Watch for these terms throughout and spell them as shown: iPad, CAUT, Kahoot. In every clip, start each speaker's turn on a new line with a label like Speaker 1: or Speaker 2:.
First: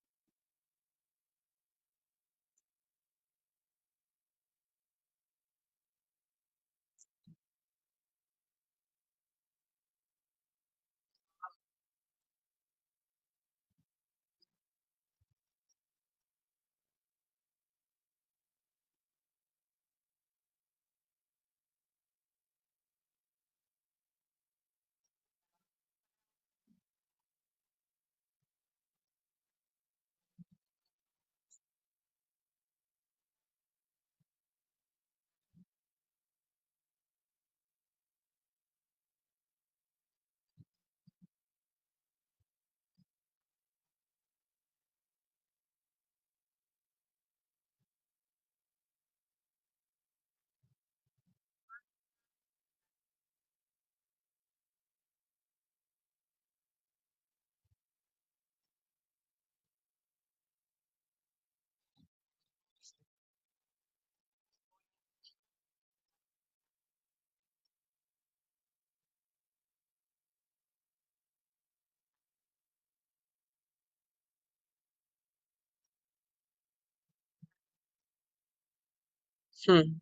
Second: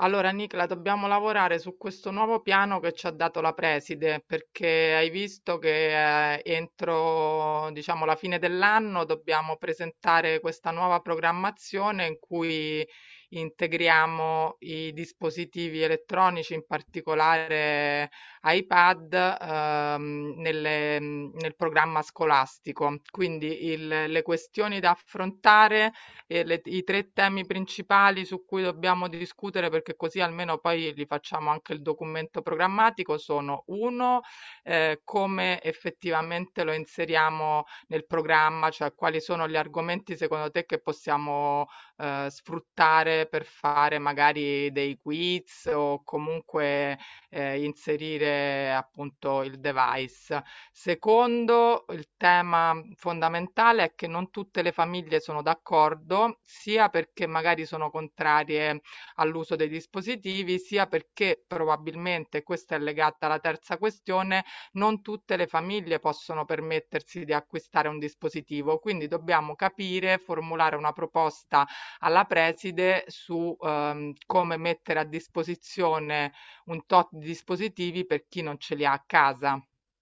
Speaker 1: Allora, Nicla, dobbiamo lavorare su questo nuovo piano che ci ha dato la preside, perché hai visto che entro, diciamo, la fine dell'anno dobbiamo presentare questa nuova programmazione in cui integriamo i dispositivi elettronici, in particolare iPad, nel programma scolastico. Quindi le questioni da affrontare i tre temi principali su cui dobbiamo discutere, perché così almeno poi li facciamo anche il documento programmatico, sono uno, come effettivamente lo inseriamo nel programma, cioè quali sono gli argomenti secondo te che possiamo sfruttare per fare magari dei quiz o comunque inserire appunto il device. Secondo, il tema fondamentale è che non tutte le famiglie sono d'accordo, sia perché magari sono contrarie all'uso dei dispositivi, sia perché probabilmente, questa è legata alla terza questione, non tutte le famiglie possono permettersi di acquistare un dispositivo. Quindi dobbiamo capire, formulare una proposta alla preside su, come mettere a disposizione un tot di dispositivi per chi non ce li ha a casa.
Speaker 2: Mm,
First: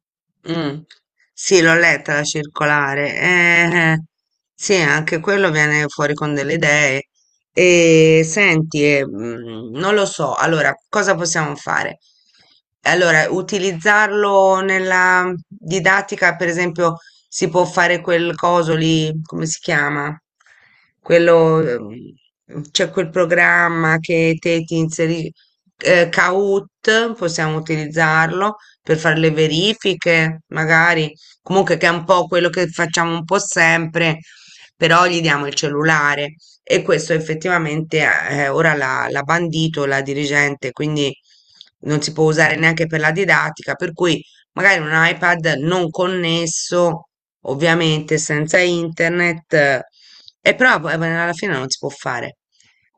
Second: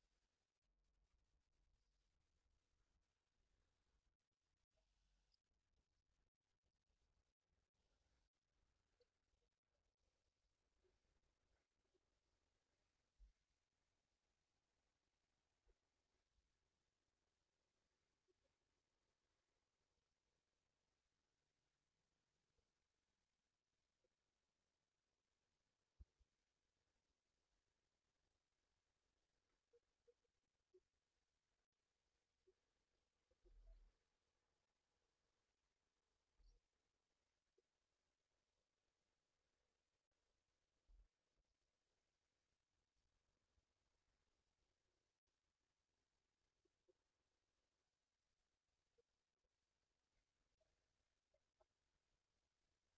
Speaker 2: mm. Sì, l'ho letta la circolare. Sì, anche quello viene fuori con delle idee. E senti, non lo so. Allora, cosa possiamo fare? Allora, utilizzarlo nella didattica, per esempio, si può fare quel coso lì, come si chiama? Quello, c'è quel programma che te ti inserisci, Kahoot, possiamo utilizzarlo per fare le verifiche, magari. Comunque che è un po' quello che facciamo un po' sempre, però gli diamo il cellulare. E questo effettivamente ora l'ha bandito la dirigente, quindi non si può usare neanche per la didattica, per cui magari un iPad non connesso, ovviamente senza internet, e però poi alla fine non si può fare.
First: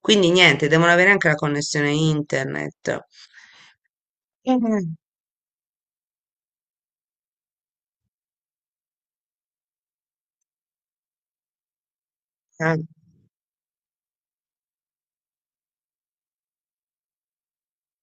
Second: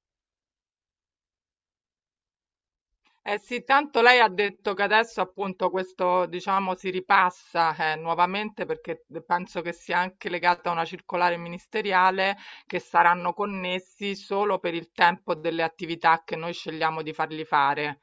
Speaker 2: Quindi niente, devono avere anche la connessione internet.
Speaker 1: Eh sì, tanto lei ha
Speaker 2: Eh,
Speaker 1: detto che adesso appunto questo, diciamo, si ripassa nuovamente perché penso che sia anche legata a una circolare ministeriale
Speaker 2: eh.
Speaker 1: che saranno connessi solo per il tempo delle attività che noi scegliamo di fargli fare.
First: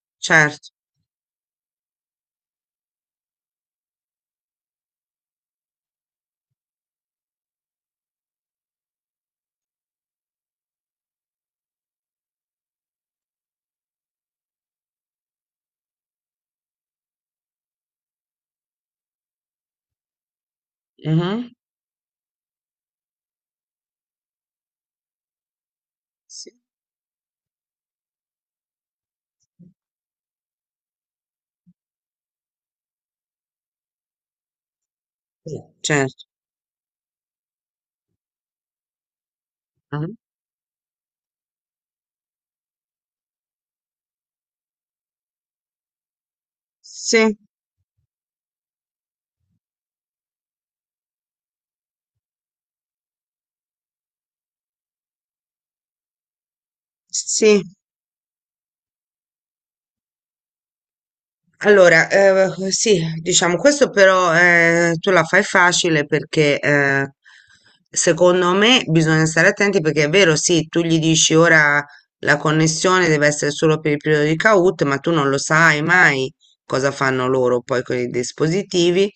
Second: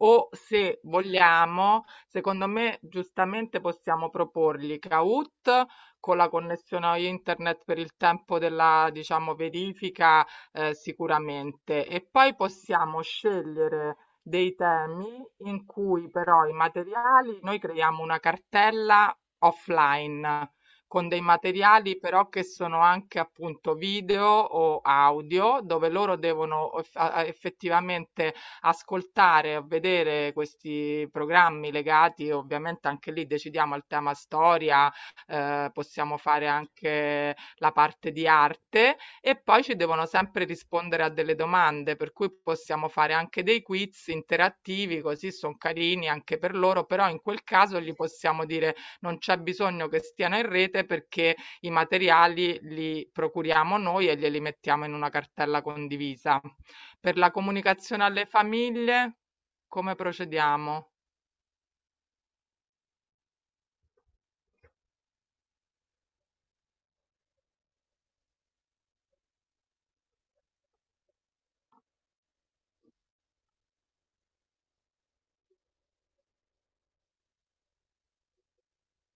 Speaker 1: O
Speaker 2: Cert,
Speaker 1: se vogliamo, secondo me giustamente possiamo proporgli Kahoot con la connessione a internet per il tempo della, diciamo, verifica sicuramente e poi possiamo scegliere dei temi in cui però i materiali, noi creiamo una cartella offline con dei
Speaker 2: mh-mh,
Speaker 1: materiali però che sono anche appunto video o audio, dove loro
Speaker 2: sì.
Speaker 1: devono effettivamente ascoltare o vedere questi programmi legati, ovviamente anche lì decidiamo al tema storia,
Speaker 2: Sì,
Speaker 1: possiamo
Speaker 2: certo.
Speaker 1: fare anche la parte di arte e poi ci devono
Speaker 2: Mh-mh.
Speaker 1: sempre rispondere a delle domande, per cui possiamo fare anche dei quiz interattivi, così sono carini anche per loro, però in
Speaker 2: Sì,
Speaker 1: quel caso gli possiamo dire non c'è bisogno che stiano in rete perché i materiali li procuriamo noi e glieli mettiamo in una cartella condivisa. Per la
Speaker 2: sì.
Speaker 1: comunicazione alle famiglie, come procediamo?
Speaker 2: Allora, sì, diciamo, questo però tu la fai facile perché secondo me bisogna stare attenti perché è vero, sì, tu gli dici ora la connessione deve essere solo per il periodo di CAUT, ma tu non lo sai mai cosa fanno loro poi con i dispositivi.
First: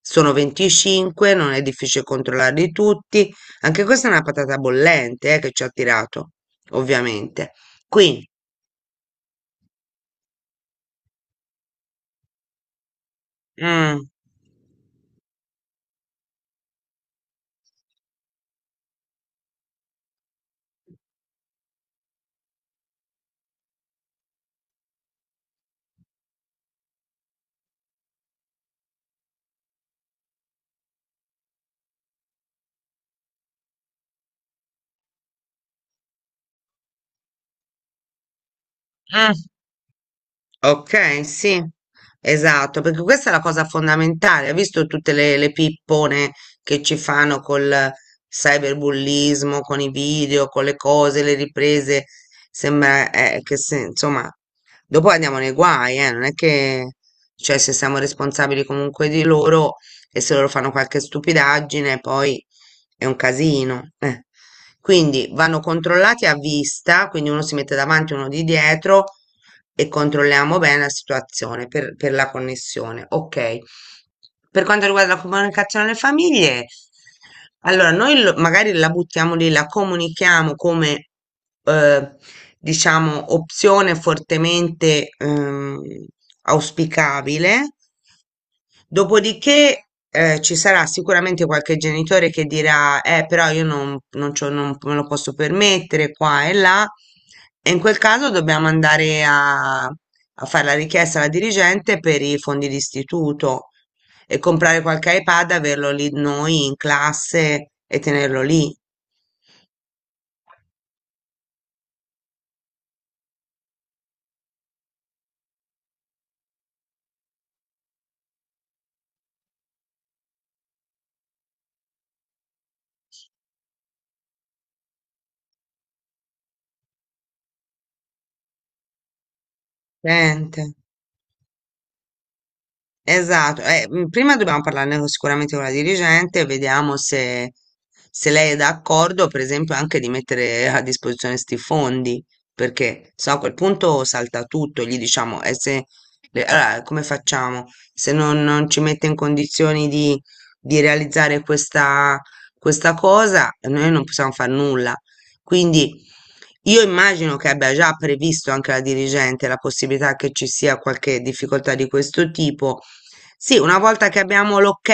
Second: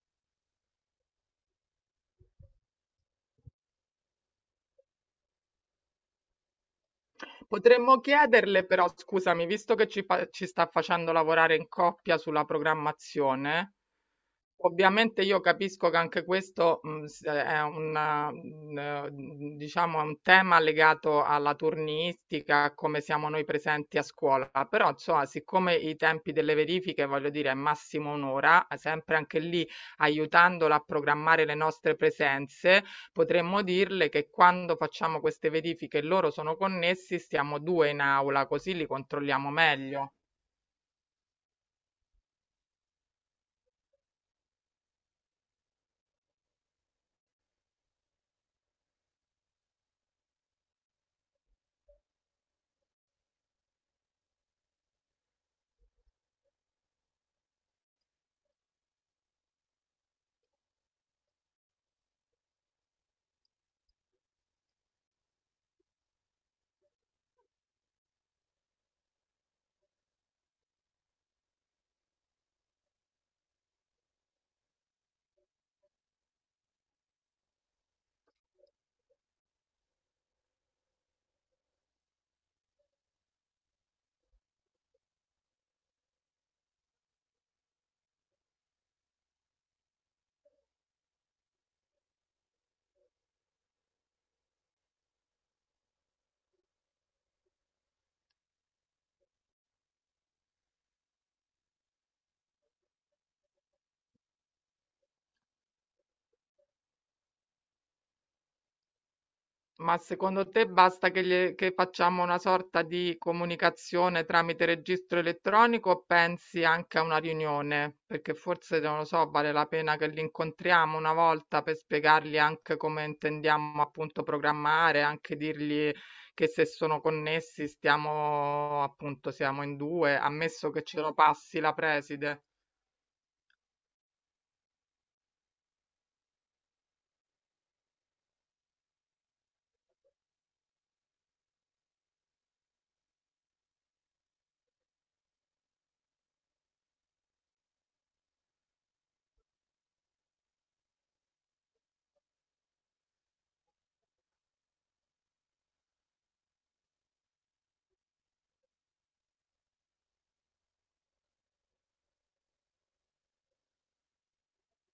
Speaker 2: Sono 25, non è difficile controllarli tutti. Anche questa è una patata bollente, che ci ha tirato, ovviamente.
Speaker 1: Potremmo
Speaker 2: Quindi,
Speaker 1: chiederle però, scusami, visto che ci sta facendo lavorare in coppia sulla programmazione,
Speaker 2: mm,
Speaker 1: ovviamente io capisco che anche questo è una, diciamo, è un tema legato alla turnistica, a come siamo noi presenti a scuola, però insomma, siccome i tempi delle verifiche, voglio dire, è massimo un'ora, sempre anche lì aiutandola a programmare le nostre presenze, potremmo dirle che quando facciamo queste verifiche e loro sono connessi, stiamo due in aula, così li
Speaker 2: mm.
Speaker 1: controlliamo meglio.
Speaker 2: Ok, sì, esatto, perché questa è la cosa fondamentale. Hai visto tutte le pippone che ci fanno col cyberbullismo, con i video, con le cose, le riprese? Sembra, che insomma, dopo andiamo nei guai, eh. Non è che, cioè, se siamo responsabili comunque di loro e se loro fanno qualche stupidaggine, poi è un casino, eh. Quindi vanno controllati a vista, quindi uno si mette davanti, uno di dietro e controlliamo bene la situazione per la connessione. Ok. Per quanto riguarda la comunicazione alle famiglie, allora noi magari la buttiamo lì, la comunichiamo come eh, diciamo opzione fortemente auspicabile. Dopodiché, ci sarà sicuramente qualche genitore che dirà, però io non, non me lo posso permettere qua e là, e in quel caso dobbiamo andare a, a fare la richiesta alla dirigente per i fondi d'istituto e comprare qualche iPad, averlo lì noi in classe e tenerlo lì.
Speaker 1: Ma secondo te basta che facciamo una sorta di comunicazione tramite registro elettronico o pensi anche a una riunione? Perché forse, non lo so, vale la pena che li incontriamo una volta per spiegargli anche come intendiamo appunto programmare, anche dirgli che se sono connessi stiamo appunto siamo in due,
Speaker 2: Sente.
Speaker 1: ammesso che ce lo passi la preside.
Speaker 2: Esatto, prima dobbiamo sicuramente con la dirigente, vediamo se, se lei è d'accordo, per esempio, anche di mettere a disposizione questi fondi, perché se no a quel punto salta tutto, gli diciamo, e se, allora, come facciamo? Se non, non ci mette in condizioni di realizzare questa, questa cosa, noi non possiamo fare nulla. Quindi io immagino che abbia già previsto anche la dirigente la possibilità che ci sia qualche difficoltà di questo tipo. Sì, una volta che abbiamo l'ok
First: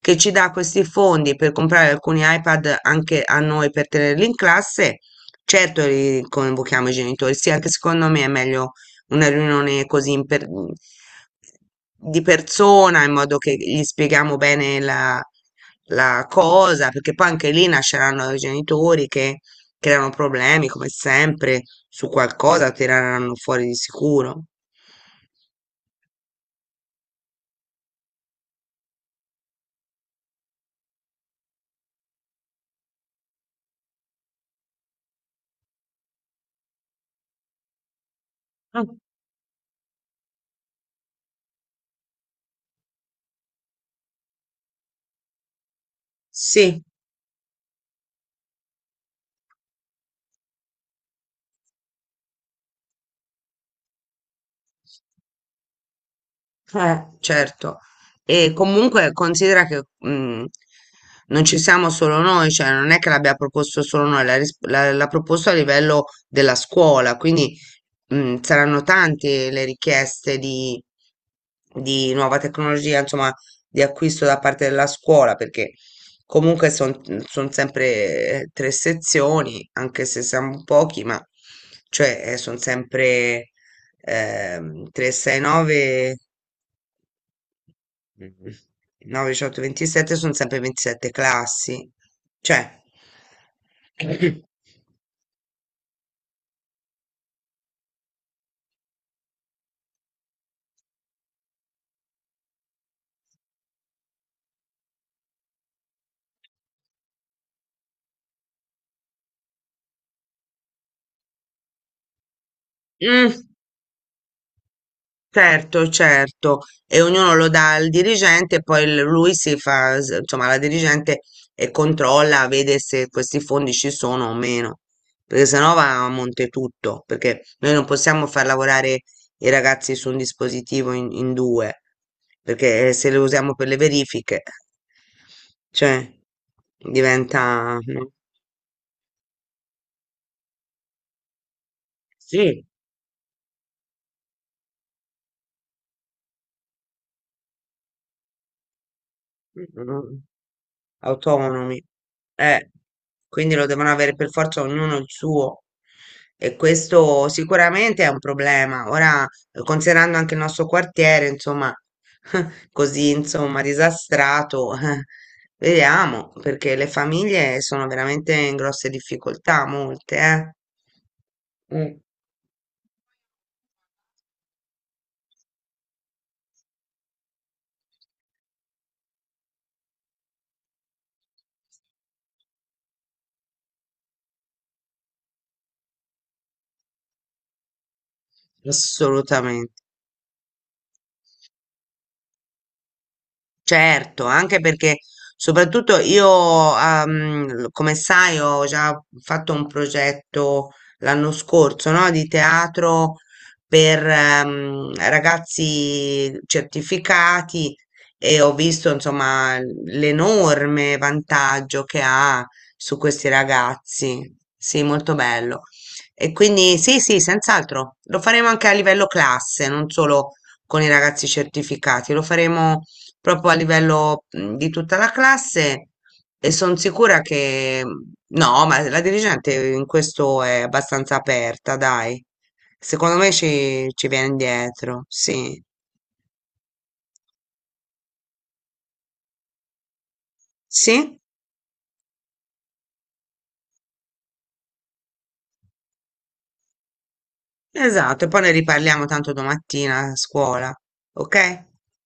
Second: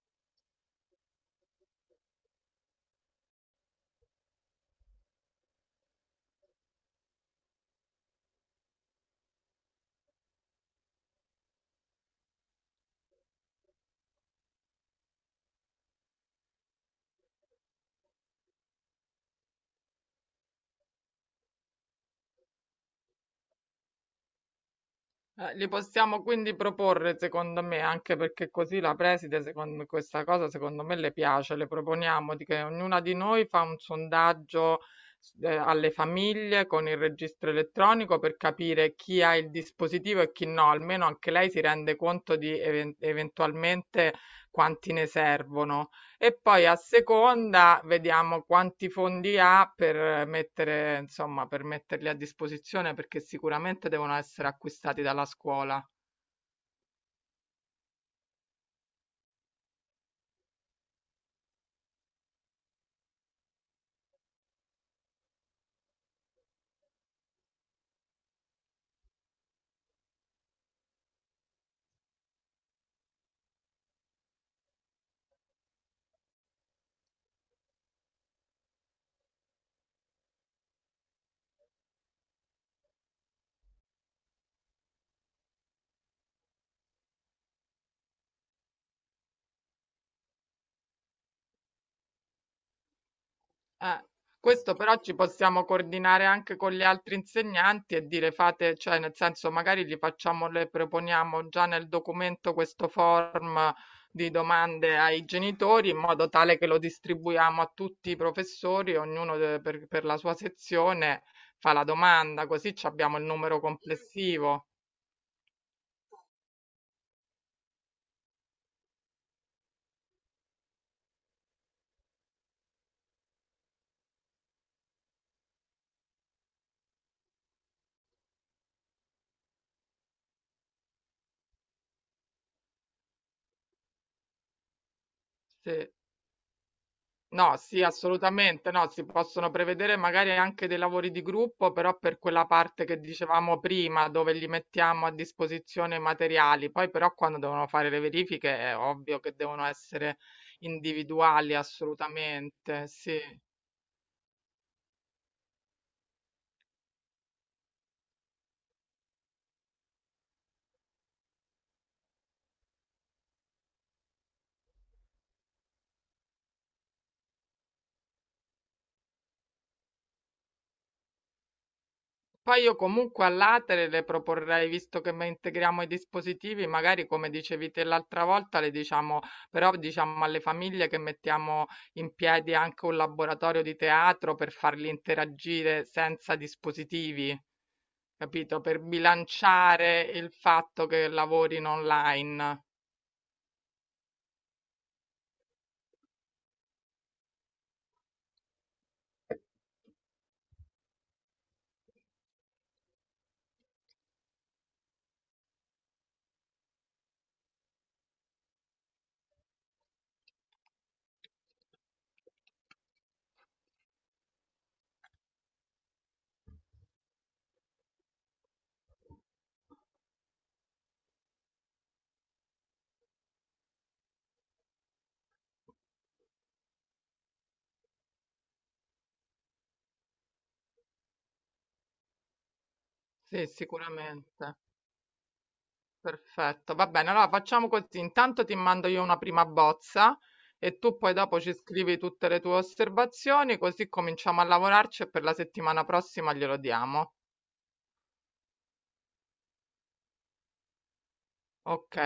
Speaker 2: che ci dà questi fondi per comprare alcuni iPad anche a noi per tenerli in classe, certo li convochiamo i genitori. Sì, anche secondo me è meglio una riunione così di persona in modo che gli spieghiamo bene la la cosa, perché poi anche lì nasceranno i genitori che creano problemi come sempre, su qualcosa tireranno fuori di sicuro.
Speaker 1: Li possiamo quindi proporre, secondo me, anche perché così la preside, secondo questa cosa, secondo me le piace. Le proponiamo di che ognuna di noi fa un sondaggio alle famiglie con il registro elettronico per
Speaker 2: Ah,
Speaker 1: capire chi ha il dispositivo e chi no, almeno anche lei si rende conto di eventualmente quanti ne servono. E poi a
Speaker 2: sì.
Speaker 1: seconda vediamo quanti fondi ha per mettere, insomma, per metterli a disposizione perché sicuramente devono essere acquistati dalla scuola.
Speaker 2: Certo. E comunque considera che, non ci siamo solo noi, cioè non è che l'abbia proposto solo noi, l'ha proposto a livello della scuola, quindi, saranno tante le richieste di nuova tecnologia, insomma, di acquisto da parte della scuola, perché comunque sono sempre, tre sezioni, anche se siamo pochi, ma cioè sono sempre, 369. Mhm. 9, 18, 27, sono sempre 27 classi. Cioè,
Speaker 1: Eh, questo però ci possiamo coordinare anche con gli altri insegnanti e dire fate, cioè nel senso magari gli facciamo, le proponiamo già nel documento questo form di domande ai genitori in modo tale che lo distribuiamo a tutti i professori, per la sua sezione fa la domanda, così ci abbiamo il
Speaker 2: mm.
Speaker 1: numero complessivo.
Speaker 2: Certo, certo, e ognuno lo dà al dirigente, e poi lui si fa, insomma, la dirigente e controlla, vede se questi fondi ci sono o meno, perché sennò va a monte tutto, perché noi non possiamo far lavorare i ragazzi su un dispositivo in, in due, perché, se lo usiamo per le verifiche,
Speaker 1: Sì.
Speaker 2: cioè,
Speaker 1: No,
Speaker 2: diventa...
Speaker 1: sì,
Speaker 2: no?
Speaker 1: assolutamente no, si possono prevedere magari anche dei lavori di gruppo, però per quella
Speaker 2: Sì,
Speaker 1: parte che dicevamo prima, dove gli mettiamo a disposizione i materiali. Poi però quando devono fare le verifiche è ovvio che devono essere individuali,
Speaker 2: autonomi. Eh,
Speaker 1: assolutamente, sì.
Speaker 2: quindi lo devono avere per forza ognuno il suo. E questo sicuramente è un problema. Ora, considerando anche il nostro quartiere, insomma, così, insomma, disastrato, vediamo, perché le famiglie sono veramente in grosse difficoltà, molte, eh. Mm,
Speaker 1: Poi io comunque all'atere le proporrei, visto che integriamo i dispositivi, magari come dicevi te l'altra volta, le diciamo, però diciamo alle famiglie che mettiamo in piedi anche un laboratorio di teatro per farli interagire senza dispositivi, capito? Per
Speaker 2: assolutamente.
Speaker 1: bilanciare il fatto che lavorino online.
Speaker 2: Certo, anche perché soprattutto io, come sai, ho già fatto un progetto l'anno scorso, no, di teatro per, ragazzi certificati e ho visto, insomma, l'enorme vantaggio che ha su questi ragazzi. Sì, molto bello. E quindi sì, sì, senz'altro, lo faremo anche a livello classe, non solo con i ragazzi certificati, lo faremo proprio a livello, di tutta la classe e sono sicura che, mhmm, no, ma la dirigente in questo è abbastanza aperta, dai. Secondo me
Speaker 1: Sì,
Speaker 2: ci, ci viene
Speaker 1: sicuramente.
Speaker 2: dietro, sì.
Speaker 1: Perfetto, va bene. Allora facciamo così. Intanto ti mando io una prima bozza e tu poi
Speaker 2: Sì,
Speaker 1: dopo ci scrivi tutte le tue osservazioni, così cominciamo a lavorarci e per la settimana prossima glielo diamo.
Speaker 2: esatto, e poi ne riparliamo tanto domattina a scuola, ok?
Speaker 1: Ok.